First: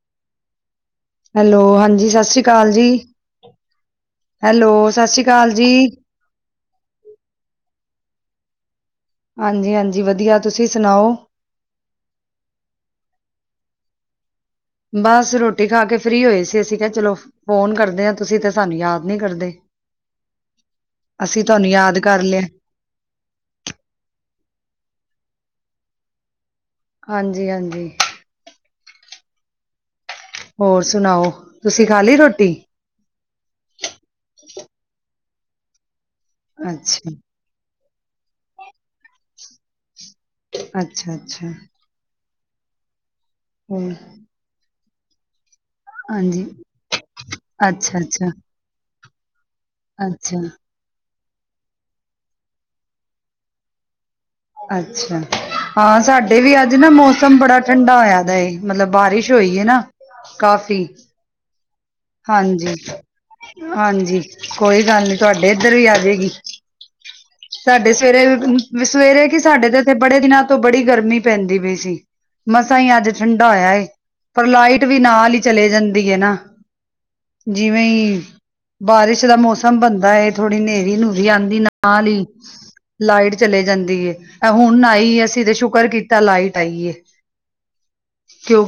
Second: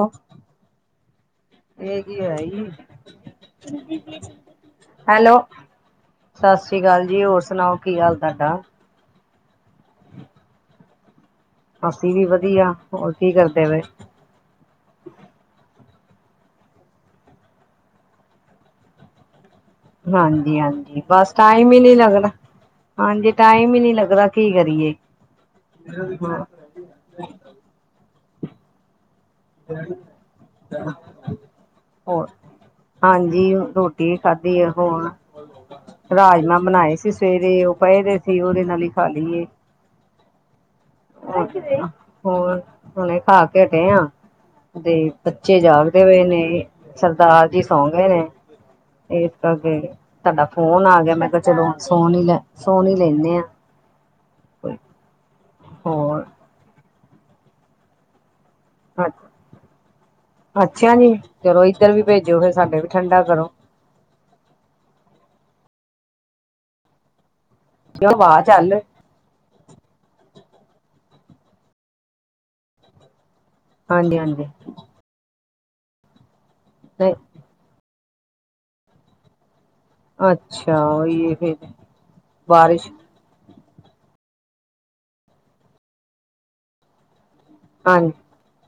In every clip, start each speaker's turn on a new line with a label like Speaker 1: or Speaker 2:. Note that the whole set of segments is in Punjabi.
Speaker 1: ਉਹ।
Speaker 2: ਹੈਲੋ ਹਾਂਜੀ ਸਤਿ ਸ੍ਰੀ ਅਕਾਲ ਜੀ ਹੈਲੋ ਸਤਿ ਸ੍ਰੀ ਅਕਾਲ ਜੀ।
Speaker 1: ਸਤਿ ਸ਼੍ਰੀ ਅਕਾਲ ਜੀ ਹੋਰ ਸੁਣਾਓ ਕੀ ਹਾਲ ਤੁਹਾਡਾ?
Speaker 2: ਹਾਂਜੀ ਹਾਂਜੀ ਵਧੀਆ ਤੁਸੀਂ ਸੁਣਾਓ?
Speaker 1: ਅਸੀਂ ਵੀ ਵਧੀਆ ਹੋਰ ਕੀ ਕਰਦੇ ਪਏ?
Speaker 2: ਬਸ ਰੋਟੀ ਖਾ ਕੇ। ਫ੍ਰਰੀ ਹੋਏ ਸੀ। ਅਸੀਂ ਕਿਹਾ ਚਲੋ ਫੋਨ ਕਰਦੇ ਹਾਂ ਤੁਸੀਂ ਤੇ ਸਾਨੂੰ ਯਾਦ ਨਹੀਂ ਕਰਦੇ।
Speaker 1: ਹਾਂਜੀ ਹਾਂਜੀ ਬਸ
Speaker 2: ਅਸੀਂ ਤੁਹਾਨੂੰ
Speaker 1: ਟਾਈਮ ਹੀ ਨਹੀਂ
Speaker 2: ਯਾਦ ਕਰ
Speaker 1: ਲੱਗਦਾ।
Speaker 2: ਲਿਆ
Speaker 1: ਹਾਂਜੀ ਟਾਈਮ ਹੀ ਨਹੀਂ ਲੱਗਦਾ ਕੀ ਕਰੀਏ। ਜਦੋਂ ਦੀ ਨਾ।
Speaker 2: ਹਾਂਜੀ ਹਾਂਜੀ
Speaker 1: ਹ
Speaker 2: ਹੋਰ ਸੁਣਾਓ। ਤੁਸੀਂ ਖਾ ਲੀ ਰੋਟੀ
Speaker 1: ਜੀ ਉਹ ਰੋ ਕੀ ਖਾਧੀ ਆ ਹੁਣ। [unintelligible] ਰਾਜਮਾਂ ਬਣਾਏ
Speaker 2: ਅੱਛਾ
Speaker 1: ਸੀ। ਸਵੇਰੇ ਉਹ ਪਏ ਦੇ ਸੀ। ਉਹਦੇ ਨਾਲ ਹੀ ਖਾ ਲਈਏ
Speaker 2: ਅੱਛਾ ਅੱਛਾ
Speaker 1: ਹੋਰ ਹੁਣੇ ਖਾ ਕੇ ਹਟੇ
Speaker 2: ਹੋਰ
Speaker 1: ਆ। ਦੇ ਬੱਚੇ ਜਾਗਦੇ ਹੋਏ ਨੇ
Speaker 2: ਹਾਂਜੀ
Speaker 1: ਸਰਦਾਰ ਜੀ ਸੌਂ
Speaker 2: ਅੱਛਾ
Speaker 1: ਗਏ ਨੇ।
Speaker 2: ਅੱਛਾ
Speaker 1: ਏਵ ਅੱਗੇ
Speaker 2: ਅੱਛਾ
Speaker 1: ਤੁਹਾਡਾ ਫੋਨ ਆ। ਗਿਆ ਮੈਂ ਚਲੋ ਸੋਹਣੀ ਲੈ ਸੋਹਣੀ ਲੈਣ ਨੇ ਆਂ
Speaker 2: ਅੱਛਾ ਹਾਂ ਸਾਡੇ ਵੀ ਅੱਜ ਨਾ ਮੌਸਮ ਬੜਾ ਠੰਡਾ ਹੋਇਆ ਦਾ ਏ ਮਤਲਬ ਬਾਰਿਸ਼ ਹੋਈ ਹੈ ਨਾ ਕਾਫ਼ੀ
Speaker 1: ਤੇੋ
Speaker 2: ਹਾਂਜੀ ਹਾਂਜੀ ਕੋਈ ਗੱਲ ਨੀ ਤੁਹਾਡ ਇੱਧਰ ਵੀ ਆ ਜੇਗੀ ਸਾਡੇ
Speaker 1: ਹਵਾ ਚੱਲ
Speaker 2: ਸਵੇਰੇ ਸਵੇਰੇ ਕਿ ਸਾਡੇ ਤੇ ਇੱਥੇ ਬੜੇ ਦਿਨਾਂ। ਤੋਂ ਬੜੀ ਗਰਮੀ ਪੈਂਦੀ ਪਈ ਸੀ ਮਸਾਂ ਹੀ ਅੱਜ ਠੰਡਾ ਹੋਇਆ ਏ
Speaker 1: ਹਾਂਜੀ ਹਾਂਜੀ
Speaker 2: ਪਰ ਲਾਈਟ ਵੀ ਨਾਲ ਈ ਚਲੇ ਜਾਂਦੀ ਹੈ ਨਾ
Speaker 1: ਨਹੀਂ
Speaker 2: ਜਿਵੇਂ ਬਾਰਿਸ਼ ਦਾ ਮੌਸਮ ਕੰਮ ਬੰਦਾ ਹੈ ਥੋੜ੍ਹੀ
Speaker 1: ਅੱਛਾ
Speaker 2: ਹਨੇਰੀ ਨੂਰੀ
Speaker 1: ਉਹੀ ਫਿਰ
Speaker 2: ਆਉਂਦੀ ਨਾਲ ਹੀ
Speaker 1: ਬਾਰਿਸ਼
Speaker 2: ਲਾਈਟ ਚਲੇ ਜਾਂਦੀ ਐ ਹੁਣ ਆਈ ਅਸੀਂ ਤੇ ਸ਼ੁਕਰ ਕੀਤਾ ਲਾਈਟ ਆਈਏ
Speaker 1: ਹਾਂ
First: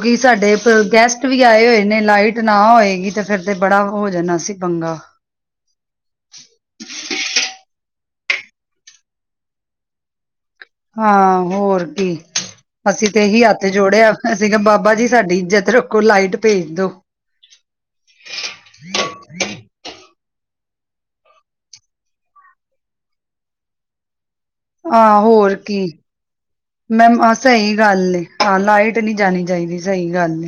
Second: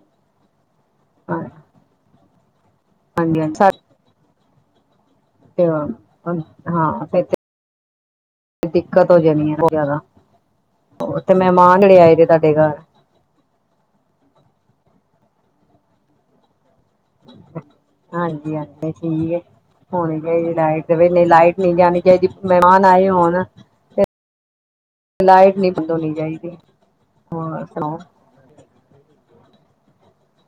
Speaker 2: ਕਿ ਸਾਡੇ ਗੈਸਟ ਵੀ ਆਏ ਹੋਏ ਨੇ ਲਾਈਟ ਨਾ ਹੋਏਗੀ ਤੇ ਫਿਰ ਤੇ ਬੜਾ ਹੋ ਜਾਣਾ ਸੀ ਬੰਗਾ
Speaker 1: ਤੇ ਹਾਂ ਫ ਦਿੱਕਤ ਹੋ ਜਾਣੀ ਹੈ ਜ਼ਿਆਦਾ ਤੇ
Speaker 2: ਹਾਂ
Speaker 1: ਮਹਿਮਾਨ
Speaker 2: ਹੋਰ
Speaker 1: ਜਿਹੜੇ
Speaker 2: ਕੀ
Speaker 1: ਆਏ ਦੇ ਤੁਹਾਡੇ ਘਰ
Speaker 2: ਅਸੀਂ ਤੇ ਇਹੀ ਹੱਥ ਜੋੜਿਆ ਅਸੀਂ ਬਾਬਾ ਬਾਬਾ ਜੀ ਸਾਡੀ ਇੱਜਤ ਰੱਖੋ ਲਾਈਟ ਭੇਜ ਦੋ
Speaker 1: ਹਾਂਜੀ ਅ ਠੀਕ ਆ ਹਣ ਲਾਈਟ ਨਹੀਂ ਲਾਈਟ ਨਹੀਂੀ ਜਾਣੀ ਚ ਮਹਿਮਾਨ ਆਏ ਹੋਣ ਤੇ
Speaker 2: ਆਹ ਹੋਰ
Speaker 1: ਲਾਈਟ ਨਹੀਂ
Speaker 2: ਕੀ
Speaker 1: ਬੰਦ ਹੋਣੀ ਚਾਹੀਦੀ
Speaker 2: ਮੈਮ ਅ
Speaker 1: ਹੋਰ
Speaker 2: ਇਹੀ
Speaker 1: ਸੁਣਾਓ
Speaker 2: ਗੱਲ ਨੇ ਹਾਂ ਲਾਈਟ ਨਹੀਂੀ ਜਾਣੀ ਚਾਹੀਦੀ ਸਹੀ ਗੱਲ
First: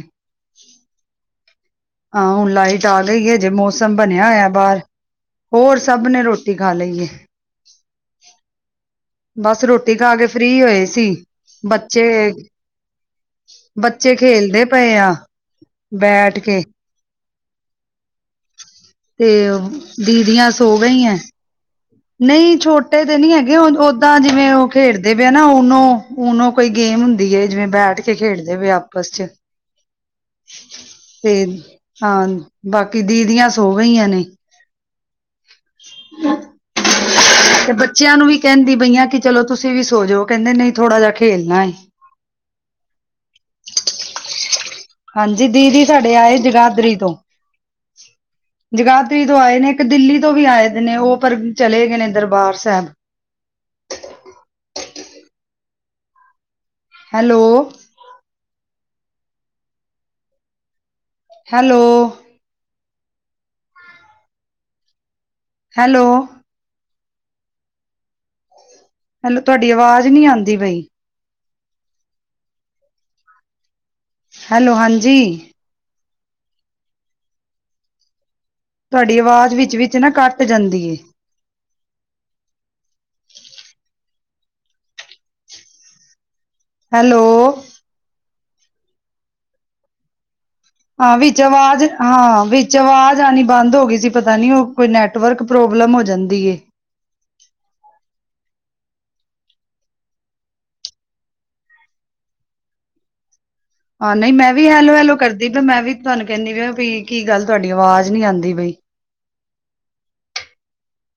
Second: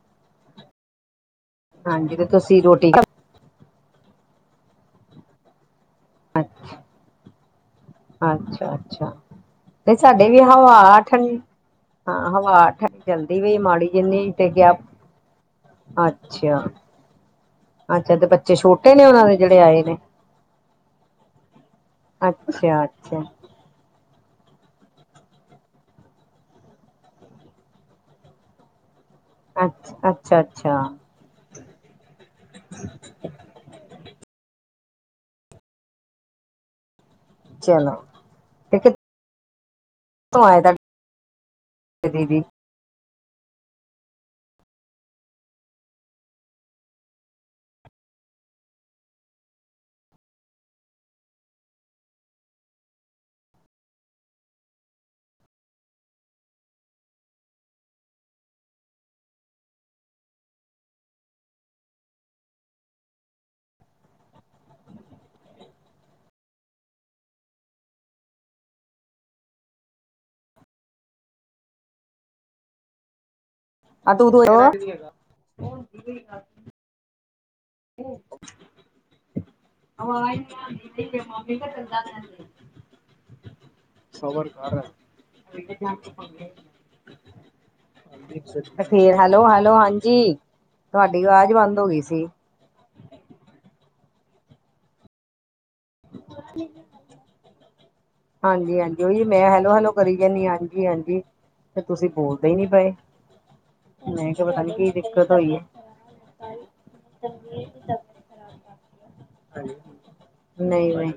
Speaker 1: ਹਾਂਜੀ ਤੇ
Speaker 2: ਹਾਂ ਹੁਣ
Speaker 1: ਤੁਸੀਂ
Speaker 2: ਲਾਈਟ
Speaker 1: ਰੋਟੀ
Speaker 2: ਆ ਲਈ ਹੈ ਜੇ ਮੋ ਮੌਸਮ ਬਣਿਆ ਹੋਇਆ ਬਾਹਰ ਹੋਰ ਸਭ ਨੇ ਰੋਟੀ ਖਾ ਲਈ ਹੈ
Speaker 1: ਅੱਛਾ -ਅੱਛਾ
Speaker 2: ਬਸ ਰੋਟੀ
Speaker 1: ਤੇ
Speaker 2: ਖਾ ਕੇ
Speaker 1: ਸਾਡੇ ਵੀ
Speaker 2: ਫ੍ਰਰੀ ਹੋਏ
Speaker 1: ਹਵਾ
Speaker 2: ਸੀ
Speaker 1: ਠੰਡੀ
Speaker 2: ਬੱਚੇ
Speaker 1: ਹਾਂ ਹਵਾ ਠੰਡੀ ਚਲਦੀ ਪਈ ਮਾੜੀ
Speaker 2: ਬੱਚੇ
Speaker 1: ਜਿੰਨੀ ਤੇ
Speaker 2: ਖੇਲਦੇ
Speaker 1: ਕਿਆ
Speaker 2: ਪਏ ਆ ਬੈਠ
Speaker 1: ਅੱਛਾ
Speaker 2: ਕੇ
Speaker 1: ਅੱਛਾ ਤੇ ਬੱਚੇ ਛੋਟੇ ਨੇ ਉਹਨਾਂ
Speaker 2: ਤੇ
Speaker 1: ਦੇ ਜਿਹੜੇ ਆਏ ਨੇ
Speaker 2: ਦੀਦੀਆਂ ਸੋ ਗਈ ਹੈ ਨਹੀਂ
Speaker 1: ਅੱਛਾ
Speaker 2: ਛੋਟੇ ਤੇ
Speaker 1: ਅੱਛਾ
Speaker 2: ਨਹੀਂੀ ਹੈਗੇ ਹੁਣ ਤਾਂ ਜਿਵੇਂ ਉਹ ਖੇਡਦੇ ਪਏ ਨਾ ਉਹਨੂੰ ਨੂੰ ਕੋਈ ਗੇਮ ਹੁੰਦੀ ਹੈ ਜਿਵੇਂ ਬੈਠ ਕੇ ਖੇਡਦੇ ਪ ਆਪਸ ਚ
Speaker 1: ਅ ਅੱਛਾ -ਅੱਛਾ
Speaker 2: ਤੇ ਹਾਂ ਬਾਕੀ ਦੀਦੀਆਂ ਸੋ ਗਈਆਂ ਨੇ ਤੇ
Speaker 1: ਚਲੋ
Speaker 2: ਬੱਚਿਆਂ ਨੂੰ ਵੀ ਕਹਿੰਦੀ
Speaker 1: ਤੇ ਕਿੱਥੋਂ
Speaker 2: ਬਈਆਂ ਕਿ ਚਲੋ ਤੁਸੀਂ ਵੀ ਸੋਜੋ ਕਹਿੰਦੇ
Speaker 1: ਆਏ
Speaker 2: ਨਹੀਂ
Speaker 1: ਤੁਹਾਡੇ
Speaker 2: ਥੋੜ੍ਹਾ ਜਿਹਾ ਖੇਲਣਾ ਹੈ
Speaker 1: ਦੀਦੀ
Speaker 2: ਹਾਂਜੀ ਦੀਦੀ ਸਾਡੇ ਆਏ ਜਗਾਦਰੀ ਤੋਂ ਜਗਾਦਰੀ ਤੋਂ ਆਏ ਨੇ ਇੱਕ ਦਿੱਲੀ ਤੋਂ ਵੀ ਆਏ ਨੇ ਉਹ ਪਰ ਚਲੇ ਗਏ ਨੇ Darbar Sahib hello- hello hello hello ਤੁਹਾਡੀ ਆਵਾਜ਼ ਨਹੀਂੀ ਆਉਂਦੀ ਬਈ
Speaker 1: ਆ ਉਦੋਂ [inaudible]
Speaker 2: ਹੈਲੋ ਹਾਂਜੀ ਤੁਹਾਡੀ ਆਵਾਜ਼ ਵਿੱਚ-ਵਿੱਚ ਨਾ ਕੱਟ
Speaker 1: [inaudible]
Speaker 2: ਜਾਂਦੀ ਏ।
Speaker 1: [unintelligible] [unintelligible]
Speaker 2: ਹੈਲੋ।
Speaker 1: ਫੇਰ ਹੈਲੋ-ਹੈਲੋ ਹਾਂਜੀ।
Speaker 2: ਹਾਂ
Speaker 1: ਤੁਹਾਡੀ
Speaker 2: ਵਿੱਚ
Speaker 1: ਬੰਦ
Speaker 2: ਆਵਾਜ਼
Speaker 1: ਹੋ ਗਈ ਸੀ
Speaker 2: ਹਾਂ ਵਿੱਚ। ਚ ਆਵਾਜ਼ ਆਉਣੀ ਬੰਦ ਹੋ ਗਈ ਸੀ ਪਤਾ ਨੀ ਉਹ ਕੋਈ ਨੈਟਵਰਕ। ਪ੍ਰੋਬਲਮ ਹੋ ਜਾਂਦੀ ਏ।
Speaker 1: ਹਾਂਜੀ-ਹਾਂਜੀ ਓਹੀ ਮੈਂ ਹੈਲੋ-ਹੈਲੋ ਕਰੀ ਜਾਂਦੀ ਹਾਂਜੀ-ਹਾਂਜੀ ਤੇ ਤੁਸੀਂ ਬੋਲਦੇ ਹੀ ਨੀ ਪਏ।
Speaker 2: ਹਾਂ ਨਹੀਂ
Speaker 1: ਕਿਹਾ
Speaker 2: ਮੈਂ
Speaker 1: ਪਤਾ
Speaker 2: ਵੀ
Speaker 1: ਨੀ ਕੀ
Speaker 2: ਹੈਲੋ-ਹੈਲੋ
Speaker 1: ਦਿੱਕਤ
Speaker 2: ਕਰਦੀ
Speaker 1: ਹੋਈ
Speaker 2: ਪ
Speaker 1: ਹੈ
Speaker 2: ਮੈਂ ਵੀ ਤੁਹਾਨੂੰ ਕਹਿੰਦੀ ਪ ਵੀ ਕੀ ਗੱਲ ਤੁਹਾਡੀ ਆਵਾਜ਼ ਨੀ ਆਉਂਦੀ ਪਈ।
Speaker 1: ਹ ਨਹੀਂ-ਨਹੀਂ।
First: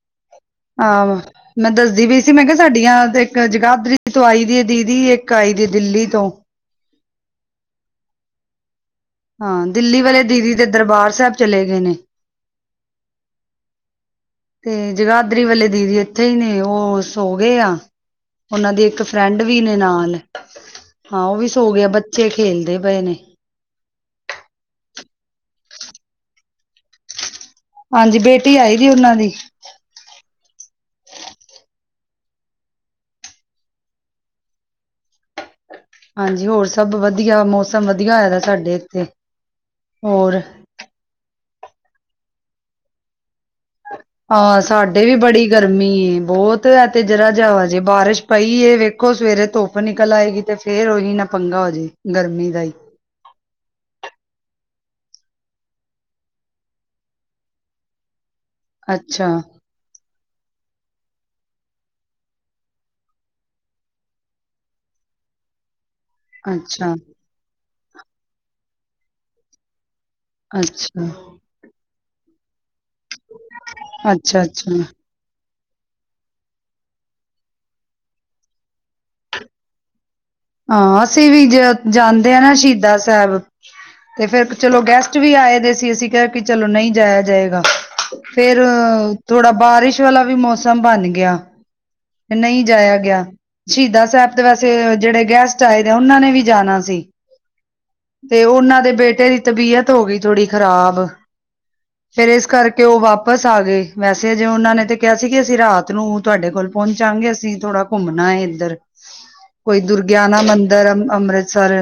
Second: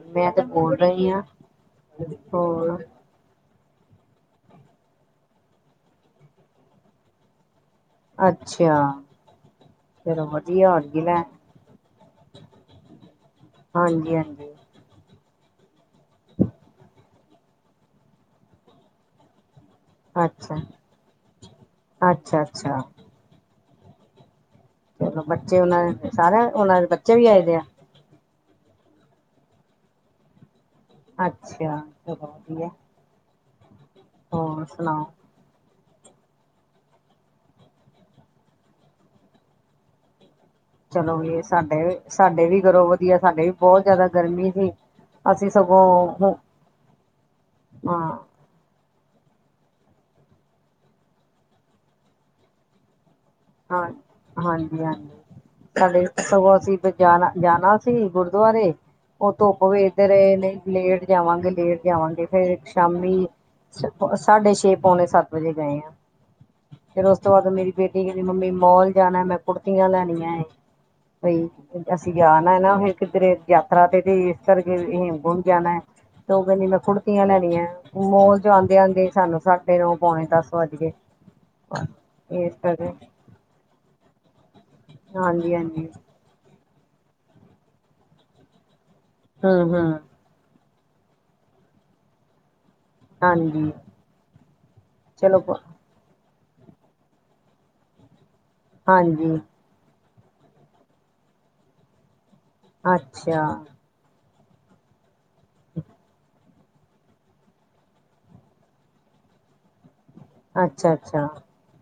Speaker 2: ਆਹ ਮੈਂ ਦੱਸਦੀ ਵੀ ਈ ਸੀ ਮੈਂ ਕਿਹਾ
Speaker 1: ਹੋਰ
Speaker 2: ਸਾਡੀਆਂ ਤੇ ਇੱਕ ਜਗਾ ਧਰੀ ਤੋਂ ਆਈ ਦੀ ਹੈ ਦੀਦੀ ਇੱਕ ਆਈ ਦੀ ਦਿੱਲੀ ਤੋਂ।
Speaker 1: ਅੱਛਾ।
Speaker 2: ਹਾਂ ਦਿੱਲੀ ਵਾਲੇ
Speaker 1: ਚਲੋ
Speaker 2: ਦੀਦੀ ਤੇ
Speaker 1: ਵਧੀਆ ਹੋ ਗਈ
Speaker 2: ਦਰਬਾਰ
Speaker 1: ਲੈ
Speaker 2: ਸਾਹਿਬ ਚਲੇ ਗਏ ਨੇ।
Speaker 1: ਹਾਂਜੀ-ਹਾਂਜੀ।
Speaker 2: ਤੇ। ਜਗਾਧਰੀ ਵਾਲੇ ਦੀਦੀ ਇੱਥੇ ਹੀ ਨੇ ਉਹ ਸੋ ਗਏ ਆ ਉਹਨਾਂ ਦੀ ਇੱਕ ਫਰੈਂਡ। ਵੀ ਨੇ ਨਾਲ
Speaker 1: ਅੱਛਾ
Speaker 2: ਹਾਂ ਉਹ ਵੀ ਸੋ ਗਿਆ ਬੱਚੇ
Speaker 1: ਅੱਛਾ
Speaker 2: ਖੇਲਦੇ
Speaker 1: ਅੱਛਾ
Speaker 2: ਪਏ ਨੇ।
Speaker 1: ਚਲੋ ਬੱਚੇ ਉਹਨਾਂ ਦੇ ਸਾਰਿਆਂ ਉਹਨਾਂ ਦੇ ਬੱਚੇ ਵੀ ਆਏ ਦੇ ਆ।
Speaker 2: ਹਾਂਜੀ ਬੇਟੀ ਆਈ ਦੀ ਉਹਨਾਂ ਦੀ।
Speaker 1: ਅੱਛਾ ਚਲੋ ਵਧੀਆ। ਹੋਰ ਸੁਣਾਓ।
Speaker 2: ਹਾਂਜੀ ਹੋਰ ਸਭ ਵਧੀਆ ਮੌਸਮ ਵਧੀਆ ਹੋਏ ਦਾ ਸਾਡੇ ਇੱਥੇ ਹੋਰ।
Speaker 1: ਚਲੋ ਵੀ ਸਾਡੇ ਵੀ ਸਾਡੇ ਵੀ ਕਰੋ ਵਧੀਆ ਸਾਡੇ ਵੀ। ਬਹੁਤ ਜ਼ਿਆਦਾ ਗਰਮੀ
Speaker 2: ਹਾਂ
Speaker 1: ਸੀ
Speaker 2: ਸਾਡੇ ਵੀ ਬੜੀ
Speaker 1: ਅਸੀਂ
Speaker 2: ਗਰਮੀ ਏ
Speaker 1: ਸਗੋਂ
Speaker 2: ਬਹੁਤ ਐ ਤੇ ਜਰਾ ਜਿਹੀ ਹਜੇ
Speaker 1: ਹਾਂ
Speaker 2: ਬਾਰਿਸ਼ ਪਈ ਏ ਵੇਖੋ। ਦੇਖੋ ਸਵੇਰੇ ਧੁੱਪ ਨਿਕਲ ਆਏਗੀ ਤੇ ਫੇਰ ਉਹੀ ਨਾ ਪੰਗਾ ਹੋਜੇ ਗਰਮੀ ਦਾ ਹੀ।
Speaker 1: ਹਾਂ ਹਾਂਜੀ-ਹਾਂਜੀ ਸਾਡੇ ਸਗੋਂ ਅਸੀਂ ਜਾਣਾ-ਜਾਣਾ ਸੀ ਗੁਰ। ਦੇ
Speaker 2: ਅੱਛਾ
Speaker 1: ਉਹ ਧੁੱਪ ਵੇਖਦੇ ਰਹੇ ਨੇ। ਲੇਟ ਜਾਵਾਂਗੇ, ਲੇਟ ਜਾਵਾਂਗੇ ਫੇਰ ਸ਼ਾਮੀ ਸਾਢੇ ਛੇ, ਪੌਣੇ ਸੱਤ ਵਜੇ ਗਏ ਆ।
Speaker 2: ਅੱਛਾ
Speaker 1: ਫਿਰ ਉਸ ਤੋਂ ਬਾਅਦ ਮੇਰੀ। ਬੇਟੀ। ਮੰਮੀ ਮੋਲ ਜਾਣਾ ਮੈਂ ਕੁੜਤੀਆਂ ਲੈਣ।
Speaker 2: ਅੱਛਾ
Speaker 1: [unintelligible] ਅਸੀਂ ਜਾਣਾ ਨਾ ਫੇ। ਕਿੱਧਰੇ ਯਾਤਰਾ ਤੇ ਵੀ ਇਸ
Speaker 2: ਅੱਛਾ ਅੱਛਾ
Speaker 1: ਕਰਕੇ ਹੇਮਕੁੰਟ। ਜਾਣਾ ਤੇ ਉਹ ਕਹਿੰਦੀ ਮੈਂ ਕੁੜਤੀਆਂ ਲੈਣੀਆਂ ਮੋਲ ਜੋ ਆਉਂਦੇ ਆਉਂਦੇ ਸਾਨੂੰ ਛਾਡ ਆਓ।
Speaker 2: ਹਾਂ ਅਸੀਂ ਵੀ ਜਾਂਦੇ ਹ
Speaker 1: ਇਸ
Speaker 2: ਨਾ
Speaker 1: ਕਰਕੇ
Speaker 2: ਸ਼ਹੀਦਾਂ ਤੇ ਫੇਰ ਚਲੋ ਗੈਸਟ ਵੀ
Speaker 1: ਹਾਂਜੀ
Speaker 2: ਆਏ ਦੇ
Speaker 1: ਹਾਂਜੀ
Speaker 2: ਸੀ ਅਸੀਂ ਕਆ ਕਿ ਚਲੋ ਨਹੀਂ ਜਾਇਆ ਜਾਏਗਾ। ਫੇਰ ਥੋੜਾ
Speaker 1: ਹੂੰ ਹੂੰ
Speaker 2: ਬਾਰਿਸ਼ ਵਾਲਾ ਵੀ ਮੌਸਮ ਬਣ ਗਿਆ। ਤੇ ਨਹੀਂ ਜਾਆ ਗਿਆ।
Speaker 1: ਹਾਂਜੀ
Speaker 2: ਸ਼ਹੀਦ ਸਾਹਿਬ ਤੇ ਵੈਸੇ ਜਿਹੜੇ
Speaker 1: ਚਲੋ ਪ
Speaker 2: ਗੈਸਟ ਆਏ ਨੇ ਉਹਨਾਂ ਨੇ ਵੀ ਜਾਣਾ ਸੀ। ਤੇ ਉਹਨਾਂ ਦੇ ਬੇਟੇ ਦੀ
Speaker 1: ਹਾਂਜੀ
Speaker 2: ਤਬੀਅਤ ਹੋ ਗਈ ਥੋੜੀ ਖਰਾਬ ਫੇਰ ਇਸ ਕਰਕੇ ਉਹ
Speaker 1: ਅੱਛਾ
Speaker 2: ਵਾਪਿਸ ਆ ਗਏ। ਵੈਸੇ ਜੇ ਉਹਨਾਂ ਨੇ ਤੇ ਕਿਹਾ ਸੀ ਕਿ ਅਸੀਂ ਰਾਤ ਨੂੰ ਤੁਹਾਡੇ ਕੋਲ ਪਹੁੰਚਾਂਗੇ ਅਸੀਂ ਥੋੜਾ ਘੁੰਮਣਾ ਇੱਧਰ ਕੋਈ ਦੁਰ ਗਿਆਨਾ ਮੰਦਿਰ
Speaker 1: ਅੱਛਾ ਅੱਛਾ
Speaker 2: ਅੰਮ੍ਰਿਤਸਰ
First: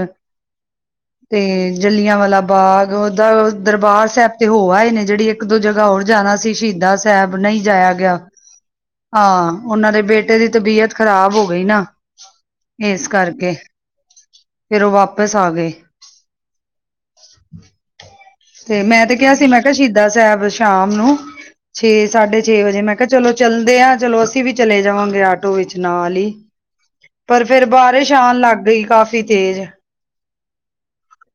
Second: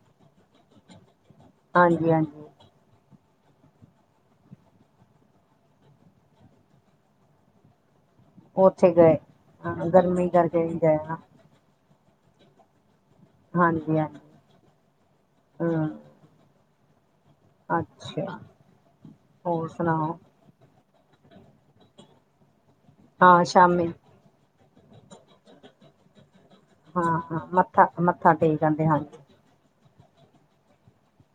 Speaker 2: ਤੇ
Speaker 1: ਹਾਂਜੀ
Speaker 2: ਜਲੀਆਂ ਵਾਲਾ
Speaker 1: ਹਾਂਜੀ
Speaker 2: ਬਾਗ ਦਾਂ ਦਰਬਾਰ ਸਾਹਿਬ ਤੇ ਹੋ ਆਏ ਨੇ, ਜਿਹੜੀ ਇੱਕ ਦੋ ਜਗ੍ਹਾ ਹੋਰ ਜਾਣਾ ਸੀ ਸ਼ਹੀਦਾ ਸਾਹਿਬ ਨਹੀਂ ਜਾਇਆ ਗਿਆ।
Speaker 1: ਉੱਥੇ ਗਏ
Speaker 2: ਹਾਂ
Speaker 1: ਹਾਂ
Speaker 2: ਉਹਨਾਂ ਦੇ
Speaker 1: ਗਰਮੀ
Speaker 2: ਬੇਟੇ ਦੀ
Speaker 1: ਕਰਕੇ ਨਹੀਂ
Speaker 2: ਤਬੀਅਤ
Speaker 1: ਗਏ ਨਾ
Speaker 2: ਖ਼ਰਾਬ ਹੋ ਗਈ ਨਾ ਇਸ ਕਰਕੇ
Speaker 1: ਹਾਂਜੀ ਹਾਂਜੀ
Speaker 2: ਫੇਰ ਉਹ ਵਾਪਿਸ ਆ ਗਏ।
Speaker 1: ਹੂੰ ਅੱਛਾ।
Speaker 2: ਤੇ ਮੈਂ ਤੇ ਕਿਹਾ ਸੀ ਮੈਂ
Speaker 1: ਹੋਰ
Speaker 2: ਕਿਹਾ ਸ਼ਹੀਦਾ
Speaker 1: ਸੁਣਾਓ
Speaker 2: ਸਾਹਿਬ ਸ਼ਾਮ ਨੂੰ ਛੇ ਸਾਢੇ ਛੇ ਛੇ ਵਜੇ ਮੈਂ ਕਿਹਾ ਚਲੋ
Speaker 1: ਹਾਂ
Speaker 2: ਚੱਲਦੇ
Speaker 1: ਸ਼ਾਮੀ
Speaker 2: ਆਾਂ ਚਲੋ ਅਸੀਂ ਵੀ ਚਲੇ ਜਾਵਾਂਗੇ ਆਟੋ ਵਿੱਚ ਨਾਲ ਹੀ
Speaker 1: ਹਾਂ
Speaker 2: ਪਰ
Speaker 1: ਹਾਂ
Speaker 2: ਫੇਰ
Speaker 1: ਮੱਥਾ
Speaker 2: ਬਾਰਿਸ਼
Speaker 1: ਮੱਥਾ
Speaker 2: ਆਉਣ ਲੱਗ
Speaker 1: ਟੇਕ
Speaker 2: ਗਈ
Speaker 1: ਆਂਦੇ ਹਾਂਜੀ
Speaker 2: ਕਾਫ਼ੀ ਤੇਜ਼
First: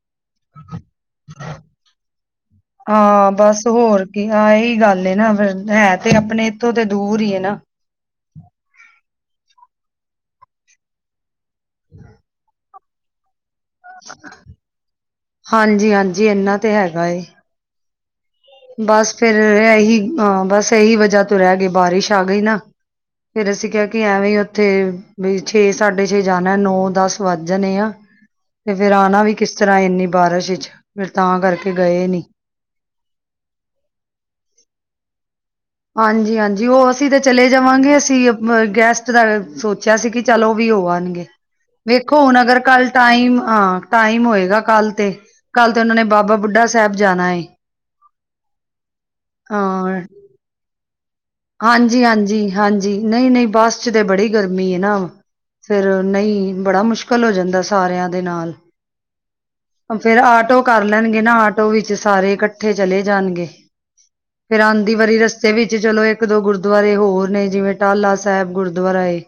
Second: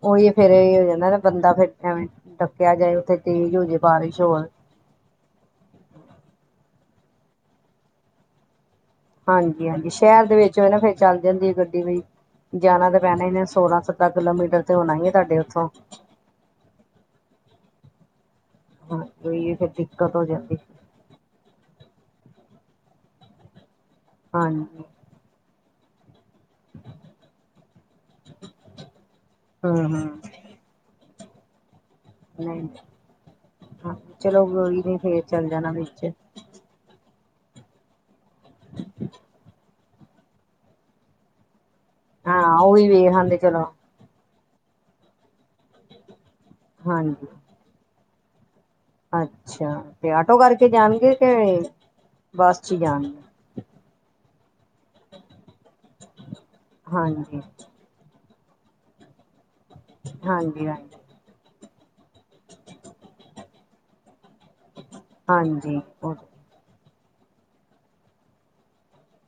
Speaker 1: ਉਹੀ ਫੇਰ ਇਹ ਹੋ ਜਾਂਦਾ ਨਾ, ਬੰਦਾ ਫਿਰ ਐਵੇਂ ਡੱਕਿਆ ਜਾਏ ਉੱਥੇ
Speaker 2: ਹਾਂ
Speaker 1: ਤੇਜ਼ ਹੋ
Speaker 2: ਬਸ
Speaker 1: ਜਾਏ ਬਾਰਿਸ਼
Speaker 2: ਕੀ
Speaker 1: ਹੋਰ
Speaker 2: ਆ ਇਹੀ ਗੱਲ ਏ ਨਾ ਫਿਰ ਹੈ ਤੇ ਆਪਣੇ ਇੱਥੋਂ ਤੇ ਦੂਰ ਹੀ ਹੈ ਨਾ
Speaker 1: ਹਾਂਜੀ, ਹਾਂਜੀ ਸ਼ਹਿਰ ਦੇ ਵਿੱਚ ਨਾ ਫੇਰ ਚੱਲ ਜਾਂਦੀ ਗੱਡੀ ਵੀ ਜਾਣਾ ਤਾਂ ਪੈਣਾ [unintelligible] ਸੋਲਾਂ ਸੱਤਾਂ ਕਿਲੋਮੀਟਰ ਤੇ ਹੋਣਾ ਹੀ ਹੈ, ਤੁਹਾਡੇ ਉੱਥੋਂ।
Speaker 2: ਹਾਂਜੀ ਹਾਂਜੀ ਇਨਾ ਤੇ ਹੈਗਾ ਏ। ਬਸ ਫੇਰ
Speaker 1: ਉਹੀ ਫਿਰ
Speaker 2: ਇਹੀ
Speaker 1: ਦਿੱਕਤ ਹੋ
Speaker 2: ਹਾਂ
Speaker 1: ਜਾਂਦੀ
Speaker 2: ਬਸ ਇਹੀ ਵਜ੍ਹਾ ਤੋਂ ਰਹਿ ਗਏ ਬਾਰਿਸ਼ ਛਾ ਗਈ ਨਾ ਫੇਰ ਅਸੀਂ ਕ ਕਿ ਐਵੇਂ ਉੱਥੇ
Speaker 1: ਹਾਂਜੀ
Speaker 2: ਵੀ ਫੇਰ ਸਾਡੇ ਜੇ ਜਾਣਾ ਨੌ ਦਸ ਵੱਜ ਜਾਣੇ ਆ ਤੇ ਫੇਰ ਆਉਣਾ ਵੀ ਕਿਸ ਤਰ੍ਹਾਂ
Speaker 1: ਹੂੰ-ਹੂੰ
Speaker 2: ਇੰਨੀ ਬਾਰਿਸ਼ ਵਿੱਚ ਫੇਰ ਤਾਂ ਕਰਕੇ ਕੇ ਗਏ ਨੀ
Speaker 1: ਨਹੀਂ ਹਾਂ ਚਲੋ ਗੋਰੀ ਨੇ ਫੇਰ ਚੱਲ ਜਾਣਾ ਵਿੱਚ
Speaker 2: ਹਾਂਜੀ ਹਾਂਜੀ ਉਹ ਅਸੀਂ ਤਾਂ ਚਲੇ ਜਾਵਾਂਗੇ ਅਸੀਂ ਅ ਗੈਸਟ ਦਾ ਸੋਚਿਆ ਸੀ ਕਿ ਚੱਲ ਉਹ ਵੀ ਹੋ ਆਣਗੇ ਵੇਖੋ ਹੁਣ
Speaker 1: ਹਾਂ
Speaker 2: ਅਗਰ
Speaker 1: ਉਹੀ
Speaker 2: ਕੱਲ
Speaker 1: ਵੇਖ ਆਂਦੇ
Speaker 2: ਟਾਈਮ
Speaker 1: ਚਲੋ
Speaker 2: ਹਾਂ ਟਾਈਮ ਹੋਏਗਾ ਗਾ ਕੱਲ ਤੇ ਕੱਲ੍ਹ ਤੇ ਉਹਨਾਂ ਨੇ ਬਾਬਾ ਬੁੱਢਾ ਸਾਹਿਬ
Speaker 1: ਹਾਂਜੀ
Speaker 2: ਜਾਣਾ ਹੈਏ
Speaker 1: ਅੱਛਾ ਤੇ ਆਟੋ ਕਰ
Speaker 2: ਹਾਂਜੀ ਹਾਂਜੀ
Speaker 1: ਚ ਹੀ
Speaker 2: ਹਾਂਜੀ
Speaker 1: ਜਾਣਗੇ
Speaker 2: ਨਹੀਂ ਨਹੀਂ ਬੱਸ ਚ ਤਾਂ ਬੜੀ ਮੀਨਾ ਫੇਰ ਨਹੀਂ ਬੜਾ ਮੁਸ਼ਕਿਲ ਹੋ ਜਾਂਦਾ ਸਾਰਿਆਂ ਦੇ ਨਾਲ [unintelligible] ਫੇਰ ਆਟੋ ਕਰ
Speaker 1: ਹਾਂਜੀ-ਹਾਂਜੀ-ਹਾਂਜੀ-ਹਾਂਜੀ
Speaker 2: ਲੈਣਗੇ ਨਾ ਆਟੋ ਆਟੋ ਵਿੱਚ ਸਾਰੇ ਇਕੱਠੇ ਚਲੇ ਜਾਣਗੇ ਫੇਰ ਅ ਦੀ ਵਾਰੀ ਰਸ ਵਿੱਚ ਚਲੋ ਇੱਕ ਦੋ ਗੁਰਦੁਆਰੇ ਹੋ ਹੋਰ ਨੇ ਜਿਵੇਂ ਟਢਾਲਾ ਸਾਹਿਬ ਗੁਰਦੁਆਰਾ ਏ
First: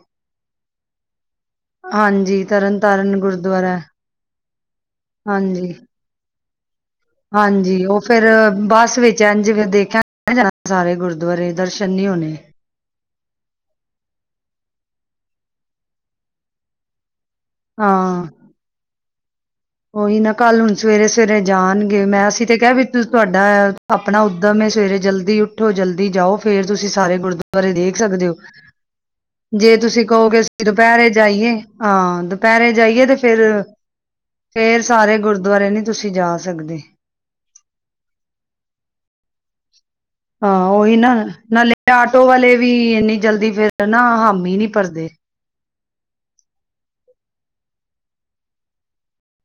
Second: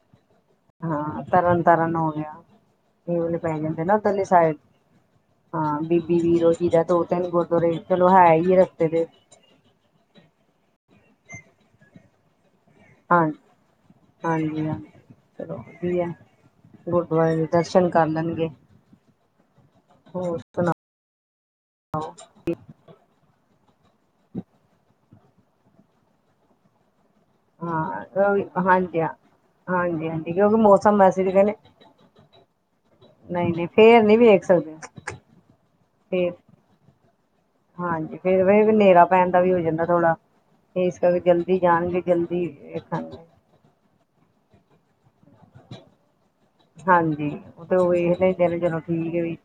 Speaker 1: ਹਾਂ ਤਰਨ ਤਰਨ ਹੋ ਗਿਆ
Speaker 2: ਹਾਂਜੀ ਤਰਨ ਤਾਰਨ
Speaker 1: ਹਲੀ ਪੈ
Speaker 2: ਗੁਰਦੁਆਰਾ
Speaker 1: ਜਾਂਦੇ ਨਾ ਉਹਦਲੀ ਸਾਈਡ
Speaker 2: ਹਾਂਜੀ।
Speaker 1: ਹਾਂ ਬੀਬੀ ਵੀਰੋ ਜੀ ਦਾ ਦੋ ਤਿੰਨ ਗੁਰਦੁਆਰੇ
Speaker 2: ਹਾਂਜੀ ਉਹ
Speaker 1: ਚਲੋ
Speaker 2: ਫਿਰ
Speaker 1: ਹੈ ਹੀ ਰਸਤੇ
Speaker 2: ਬੱਸ
Speaker 1: ਤੇ
Speaker 2: ਵਿੱਚ ਇੰਝ ਦੇਖਿਆ ਸਾਰੇ ਗੁਰਦੁਆਰੇ ਦਰਸ਼ਨ ਨਹੀਂ ਹੋਣੇ
Speaker 1: ਹਾਂ ਹਾਂਜੀ ਹਾਂਜੀ ਚਲੋ ਠੀ ਗ ਦਰਸ਼ਨ ਕਰ
Speaker 2: ਹਾਂ।
Speaker 1: ਲੈਣਗੇ
Speaker 2: ਉਹੀ ਨਾ
Speaker 1: ਹੋਰ
Speaker 2: ਕੱਲ
Speaker 1: ਸੁਣਾ
Speaker 2: ਹੁਣ ਸਵੇਰੇ ਸਵੇਰੇ ਜਾਣਗੇ ਮੈਂ ਅਸੀਂ ਤੇ ਕਿਹਾ ਵੀ ਤੁਹਾਡਾ ਆਪਣਾ ਉੱਦਮ ਸਵੇਰੇ ਜਲਦੀ ਉੱਠੋ ਜਲਦੀ ਜਾਓ ਫਿਰ ਤੁਸੀਂ ਸਾਰੇ ਗੁਰਦੁਆਰੇ
Speaker 1: ਹਾਂ
Speaker 2: ਦੇਖ ਸਕਦੇ ਹੋ
Speaker 1: ਹਾਂਜੀ ਹਾਂ
Speaker 2: ਜੇ ਤੁਸੀਂ
Speaker 1: ਹਾਂਜੀ ਹਾਂਜੀ
Speaker 2: ਕਹੋਗੇ
Speaker 1: ਕਿਉਂਕਿ
Speaker 2: ਅਸੀਂ
Speaker 1: ਮੌਸਮ
Speaker 2: ਦੁਪਹਿਰੇ
Speaker 1: ਵੈਸੇ ਵੀ
Speaker 2: ਜਾਈਏ
Speaker 1: ਕਹਿੰਦੇ
Speaker 2: ਹਾਂ ਦੁਪਹਿਰੇ ਜਾਈਏ ਤੇ ਫਿਰ
Speaker 1: ਨਹੀਂ ਨਹੀਂ ਫੇਰ ਨਹੀਂ ਵੇਖ ਸਕਦੇ
Speaker 2: ਫਿਰ ਸਾਰੇ ਗੁਰਦੁਆਰੇ ਨੀ ਤੁਸੀਂ
Speaker 1: ਫੇਰ
Speaker 2: ਜਾ ਸਕਦੇ
Speaker 1: ਹਾਂਜੀ ਫਿਰ ਹਨੇਰਾ ਪੈਣ ਦਾ ਵੀ ਹੋ ਜਾਂਦਾ ਥੋੜਾ
Speaker 2: ਹਾਂ ਉਹੀ
Speaker 1: ਇਸ
Speaker 2: ਨਾ
Speaker 1: ਕਰਕੇ ਜਲਦੀ
Speaker 2: ਨਾਲੇ
Speaker 1: ਜਾਣਗੇ
Speaker 2: ਆਟੋ
Speaker 1: ਜਲਦੀ
Speaker 2: ਵਾਲੇ ਵੀ ਇਨੀ
Speaker 1: ਵੇਖਣਗੇ
Speaker 2: ਜਲਦੀ ਫਿਰ ਨਾ ਹਾਮ ਹੀ ਨੀ ਭਰਦੇ
Speaker 1: ਹਾਂਜੀ ਉਹ ਤੇ ਇਹ ਦਿਨ ਚਲੋ ਠੀਕ ਹੈ ਵੀ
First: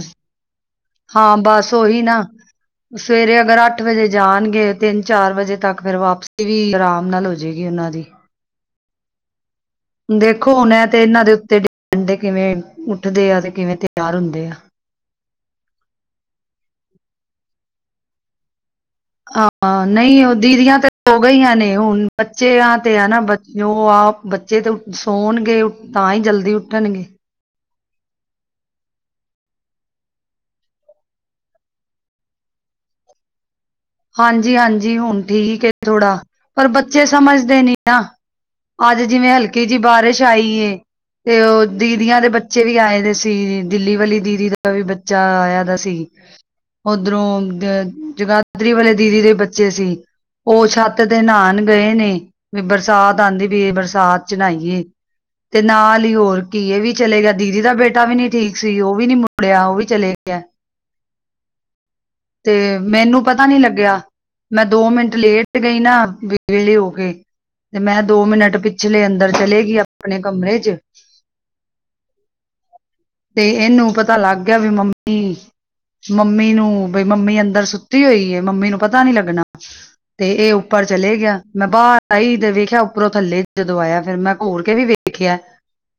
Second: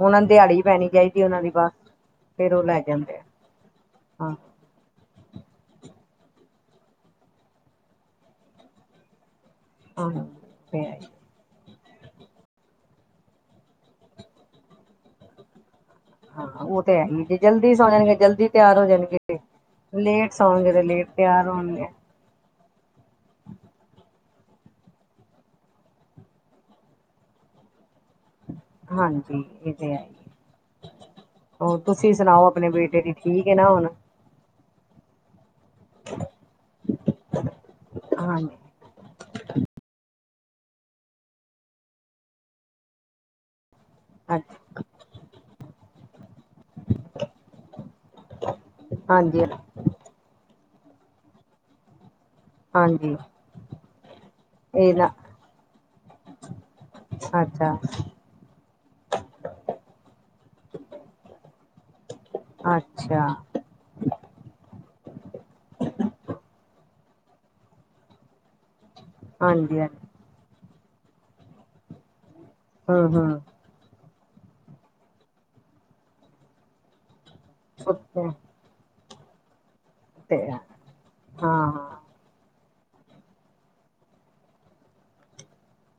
Speaker 1: ਉਹਨਾਂ ਨੂੰ ਦਿਹਾੜੀ ਪੈਣੀ ਚਾਹੀਦੀ ਉਹਨਾਂ ਦੀ
Speaker 2: ਬਸ ਉਹੀ ਨਾ
Speaker 1: ਫੇਰ ਉਹ ਲੈ ਜਾਂਦੇ ਆ
Speaker 2: ਸਵੇਰੇ ਅਗਰ ਅੱਠ ਵਜੇ
Speaker 1: ਹਾਂ
Speaker 2: ਜਾਣਗੇ ਤਿਨ ਚਾਰ ਵਜੇ ਤੱਕ ਫਿਰ ਵਾਪ ਵੀ ਆਰਾਮ ਨਾਲ ਹੋਜਏਗੀ ਉਹਨਾਂ ਦੀ ਦੇਖੋ ਹੁਣ ਐ ਤੇ ਇਹਨਾਂ ਦੇ ਉੱਤੇ ਡਿਡ ਕਿਵੇਂ ਉਠਦੇ ਆ ਤੇ ਕਿਵੇਂ ਤਿਆਰ ਹੁੰਦੇ ਆ
Speaker 1: ਹਾਂ ਉਹ ਤਾਂ ਹੈ ਜੇ ਜਲਦੀ ਸੋ ਜਾਣਗੇ ਜਲਦੀ ਤਿਆਰ ਹੋ ਜਾਣਗੇ
Speaker 2: ਹਾਂ ਨਹੀਂ
Speaker 1: ਲੇਟ
Speaker 2: ਉਹ
Speaker 1: ਸੋਵਾਂਗੇ
Speaker 2: ਦੀਦੀਆਂ
Speaker 1: ਤੇ ਲੇਟ
Speaker 2: ਸੋ
Speaker 1: ਤਿਆਰ
Speaker 2: ਗਈਆਂ ਨੇ
Speaker 1: ਹੋਣਗੇ
Speaker 2: ਹੁਣ ਬੱਚਿਆਂ ਤੇ ਹੈ ਨਾ ਬ ਉਹ ਆਪ ਬੱਚੇ ਤੇ ਸੌਣਗੇ ਤਾਂ ਹੀ ਜਲਦੀ ਉੱਠਣਗੇ
Speaker 1: ਹਾਂਜੀ ਇਹ ਤੇ ਹੈ ਹੋਰ ਤੁਸੀਂ ਸੁਣਾਓ ਆਪਣੇ ਬੇਟੇ ਦੀ ਠੀਕ ਹੈ ਨਾ ਹੁਣ
Speaker 2: ਹਾਂਜੀ-ਹਾਂਜੀ ਹੁਣ ਠੀਕ ਹੈ ਥੋੜਾ ਪਰ ਬੱਚੇ ਸਮਝਦੇ ਨੀ ਨਾ
Speaker 1: ਹਾਂਜੀ
Speaker 2: ਅੱਜ ਜਿਵੇਂ ਹਲਕੀ ਜਿਹੀ ਬਾਰਿਸ਼ ਛਈ ਤੇ ਉਹ ਦੀਦੀਆਂ ਦੇ ਬੱਚੇ ਵੀ ਆਏ ਦੇ ਸੀ ਦਿੱਲੀ ਵਾਲੀ ਦੀਦੀ ਦਾ
Speaker 1: ਅੱਛਾ
Speaker 2: ਵੀ ਬੱਚਾ ਆਇਆ ਦਾ ਸੀ ਉਧਰੋਂ ਜ ਜਗਾ ਪਾਦਰੀ ਵਾਲੇ ਦੀਦੀ ਦੇ
Speaker 1: ਹਾਂਜੀ
Speaker 2: ਬੱਚੇ ਸੀ ਉਹ ਛੱਤ ਦੇ ਨਾਨ ਗਏ ਨੇ ਵੀ
Speaker 1: ਹਾਂਜੀ
Speaker 2: ਬਰਸਾਤ ਆਉਂਦੀ ਵੀਈ ਬਰਸਾਤ ਚਣਾ ਨਾਈਏ
Speaker 1: ਇਹ ਨਾ
Speaker 2: ਤੇ ਨਾਲ ਹੀ ਹੋਰ ਕੀਏ ਵੀ ਚਲੇ ਗਿਆ ਦੀਦੀ ਦਾ
Speaker 1: ਅੱਛਾ
Speaker 2: ਬੇਟਾ ਵੀ ਨੀ ਠੀਕ ਸੀ ਉਹ ਵੀ ਨੀ ਮੁੜਿਆ ਉਹ ਵੀ ਚਲੇ ਗਿਆ ਤੇ ਮੈਨੂੰ
Speaker 1: ਅੱਛਾ
Speaker 2: ਪਤਾ ਨੀ ਲੱਗਿਆ ਮੈਂ ਦੋ ਮਿੰਟ ਲੇਟ ਗਈ ਨਾ ਵਿਹਲੀ ਹੋ ਕੇ ਤੇ ਮੈਂ ਦੋ ਮਿੰਟ ਪ ਪਿਛਲੇ ਅੰਦਰ ਚਲੇਗੀ
Speaker 1: ਹਾਂਜੀ ਹਾਂਜੀ
Speaker 2: ਆਪਣੇ ਕਮਰੇ ਚ
Speaker 1: ਹਮ ਹਮ
Speaker 2: ਤੇ ਇਹਨੂੰ ਪਤਾ ਪਤਾ ਲੱਗ ਗਿਆ ਵੀ ਮੰਮੀ-ਮੰਮੀ ਨੂੰ ਵੀ ਮੰਮੀ ਅੰਦਰ ਸੁਤੀ
Speaker 1: ਸੁੱਤੇ
Speaker 2: ਹੋਈਏ ਮੰਮੀ ਨੂੰ ਪਤਾ ਪਤਾ ਨੀ ਲੱਗਣਾ ਤੇ ਇਹ ਉੱਪਰ ਚਲੇ ਗਿਆ ਮੈਂ
Speaker 1: ਹਾਂ ਹਾਂ
Speaker 2: ਬਾਹਰ ਆਈ ਤੇ ਵੇਖ। ਖਿਆ ਉੱਪਰੋਂ ਥੱਲੇ ਜਦੋਂ ਆਇਆ ਫੇਰ ਮੈਂ ਘੋਲ ਕੇ ਵੀ ਵੇਖਿਆ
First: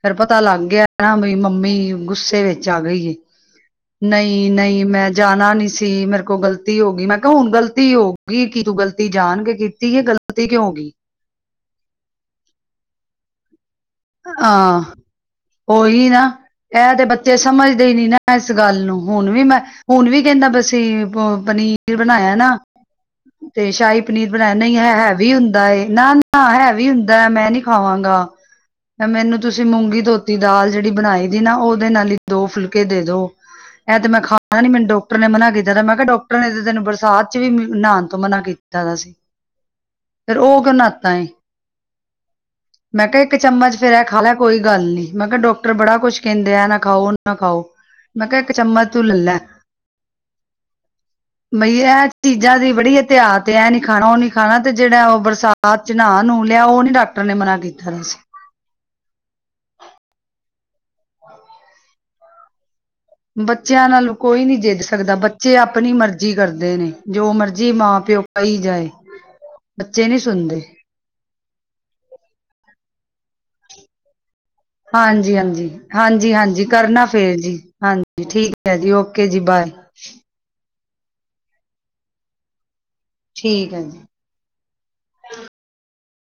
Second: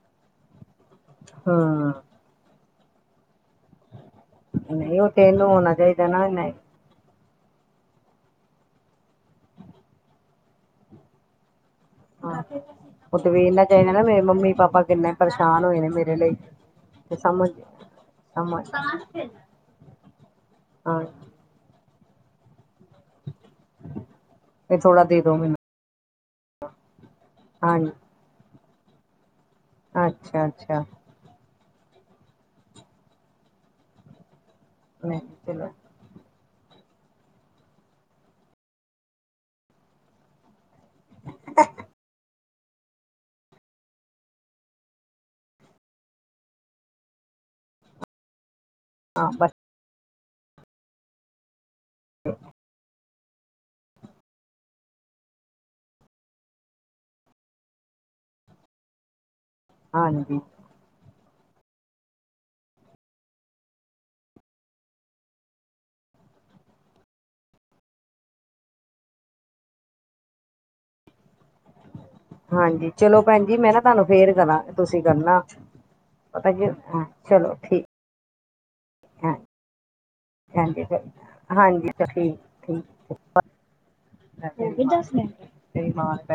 Speaker 2: ਫੇਰ ਪਤਾ ਲੱਗ ਗਿਆ। ਕਣਾ ਵੀ ਮੰਮੀ
Speaker 1: ਹਮ
Speaker 2: ਗੁੱਸੇ ਵਿ ਚ ਆ ਗਈ ਹੈ। ਨਹੀਂ-ਨਹੀਂ
Speaker 1: ਨਹੀਂ ਉਹ
Speaker 2: ਮੈਂ
Speaker 1: ਤੇ ਇਹਨੂੰ
Speaker 2: ਜਾਣਾ ਨਹੀਂ
Speaker 1: ਹੋਣਾ
Speaker 2: ਸੀ
Speaker 1: ਚਾਹੀਦਾ
Speaker 2: ਮੇਰੇ
Speaker 1: ਨਾ
Speaker 2: ਕੋਲ
Speaker 1: ਨਹੀਂ
Speaker 2: ਗਲਤੀ ਮੈਂ ਕਾ ਹੁਣ ਗਲਤੀ ਹੋਗੀ ਕੀ ਤੂੰ ਗ਼ਲਤੀ ਜਾਣ ਕੇ ਕੀਤੀ ਐ ਗ਼ਲਤੀ ਕਿਉ ਹੋਗੀ।
Speaker 1: ਹਾਂ [unintelligible] ਮੰਮੀ
Speaker 2: ਹਾਂ
Speaker 1: ਪਾਪਾ ਕਿੰਨੇ ਪਰੇਸ਼ਾਨ ਹੋਏ ਨੇ
Speaker 2: ਓਹੀ
Speaker 1: ਮੇਰੇ
Speaker 2: ਨਾ
Speaker 1: ਲਈ
Speaker 2: ਐ ਤੇ ਬੱਚੇ ਸਮਝਦੇ ਈ ਨੀ ਨਾ ਇਸ
Speaker 1: ਸਮਝ
Speaker 2: ਗੱਲ ਨੂੰ ਹੁਣ ਵੀ ਮੈਂ ਹੁਣ ਵੀ ਕੈਂਦਾ ਪਿਆ ਸੀ
Speaker 1: ਹਾਂ
Speaker 2: ਪਨੀਰ, ਰ ਬਣਾਇਆ ਨਾ। ਤੇ ਸ਼ਾਹੀ ਪਨੀਰ ਬਣਾਇਆ ਨਈ
Speaker 1: ਇਹ ਥੋੜਾ ਦੇ
Speaker 2: ਹੈਵੀ
Speaker 1: ਦੋ ਮੈਨੂੰ
Speaker 2: ਹੁੰਦਾ ਏ ਨਾ-ਨਾ ਹੈਵੀ ਹੁੰਦਾ ਮੈਂ ਨੀ
Speaker 1: ਹਾਂਜੀ
Speaker 2: ਖਾਵਾਂਗਾ। ਐ ਮੈਨੂੰ ਤੁਸੀਂ ਮੂੰਗੀ ਧੋਤੀ
Speaker 1: ਅੱਛਾ
Speaker 2: ਦਾਲ
Speaker 1: ਅੱਛਾ
Speaker 2: ਜੇੜੀ ਬਣਾਈ ਦੀ ਨਾ ਔ, ਦੇ ਨਾਲ ਈ ਦੋ ਫੁਲਕੇ ਦੇ ਦੋ ਐ ਤੇ ਮੈਂ ਖਾ ਨਾ ਨੀ ਮੈਨੂੰ ਡੋਕਟਰ
Speaker 1: ਨਹੀਂ
Speaker 2: ਨੇ ਮਨਾ
Speaker 1: ਚਲੋ
Speaker 2: ਕੀਤਾ ਮੈਂ ਕਿਆ ਡਾਕਟਰ ਨੇ ਤਾਂ ਤੈਨੂੰ ਬ ਸਾਧ ਚ ਵੀ ਨਾਣ ਤੋਂ ਮਨਾ ਕੀਤਾ ਦਾ ਸੀ ਫਿਰ ਔ ਕਿਉਂ ਨਾ ਤਾਈ, ਮੈਂ ਕਾ ਇੱਕ ਚਮਚ ਫੇਰ ਐ ਖਾਲਾ ਕੋਈ ਗੱਲ ਨੀ ਮੈਂ ਕਿਹਾ ਡੋਕਟਰ ਬੜਾ ਕੁੱਛ ਕੇਂਦੇ ਐ ਐ ਨਾ ਖਾਓ ਔ ਨਾ ਖਾਓ ਮੈਂ ਕਾ ਇਕ ਚਮਚ ਤੂੰ
Speaker 1: ਹਾਂ
Speaker 2: ਲੈਲਾ,
Speaker 1: ਬਸ
Speaker 2: ਮਈ ਐ ਚੀਜ਼ਾਂ ਦੀ ਬੜੀ ਤੇ ਆ ਤੇ ਐ ਨੀ ਖਾਣਾ ਔ ਨੀ ਖਾਣਾ ਤੇ ਜੇੜਾ ਔ ਬਰਸਾਤ ਚ ਨਾਅ ਨੂੰਹ ਲਿਆ ਔ ਨੀ ਡਾਕਟਰ ਨੇ ਮਨਾ ਕੀਤਾ ਦਾ ਸੀ।
Speaker 1: ਹਾਂਜੀ।
Speaker 2: ਬੱਚਿਆਂ ਨਾਲ ਕੋਈ ਨੀ ਜਿੱਦ ਸਕਦਾ ਬੱਚੇ ਆਪਣੀ ਮਰਜ਼ੀ ਕਰਦੇ ਨੇ ਜੋ ਮਰਜ਼ੀ ਮਾਂ ਪਿਓ ਕਈ ਜਾਏ ਬੱਚੇ ਨੀ ਸੁਣਦੇ।
Speaker 1: ਹਾਂਜੀ ਚਲੋ ਭੈਣ ਜੀ ਮੈਂ ਨਾ ਤੁਹਾਨੂੰ ਫੇਰ ਕਰਾਂ ਤੁਸੀਂ ਕਰਨਾ ਪਤਾ
Speaker 2: ਹਾਂਜੀ-ਹਾਂਜੀ-ਹਾਂਜੀ-ਹਾਂਜੀ
Speaker 1: ਕੀ ਹਾਂ
Speaker 2: ਕਰਨਾ ਫੇਰ
Speaker 1: ਚਲੋ
Speaker 2: ਜੀ
Speaker 1: ਠੀਕ
Speaker 2: ਹਾਂਜੀ ਠੀਕ, ਐ ਜੀ ਓਕੇ
Speaker 1: ਹਾਂ
Speaker 2: ਜੀ ਬਾਏ।
Speaker 1: ਹਾਂਜੀ ਹਾਂਜੀ ਤਾਂ ਠੀਕ-ਠੀਕ,
Speaker 2: ਠੀਕ ਹੈ ਜੀ
Speaker 1: [unintelligible] ਹੋਗੇ ਦਸ ਮਿੰਟ [unintelligible]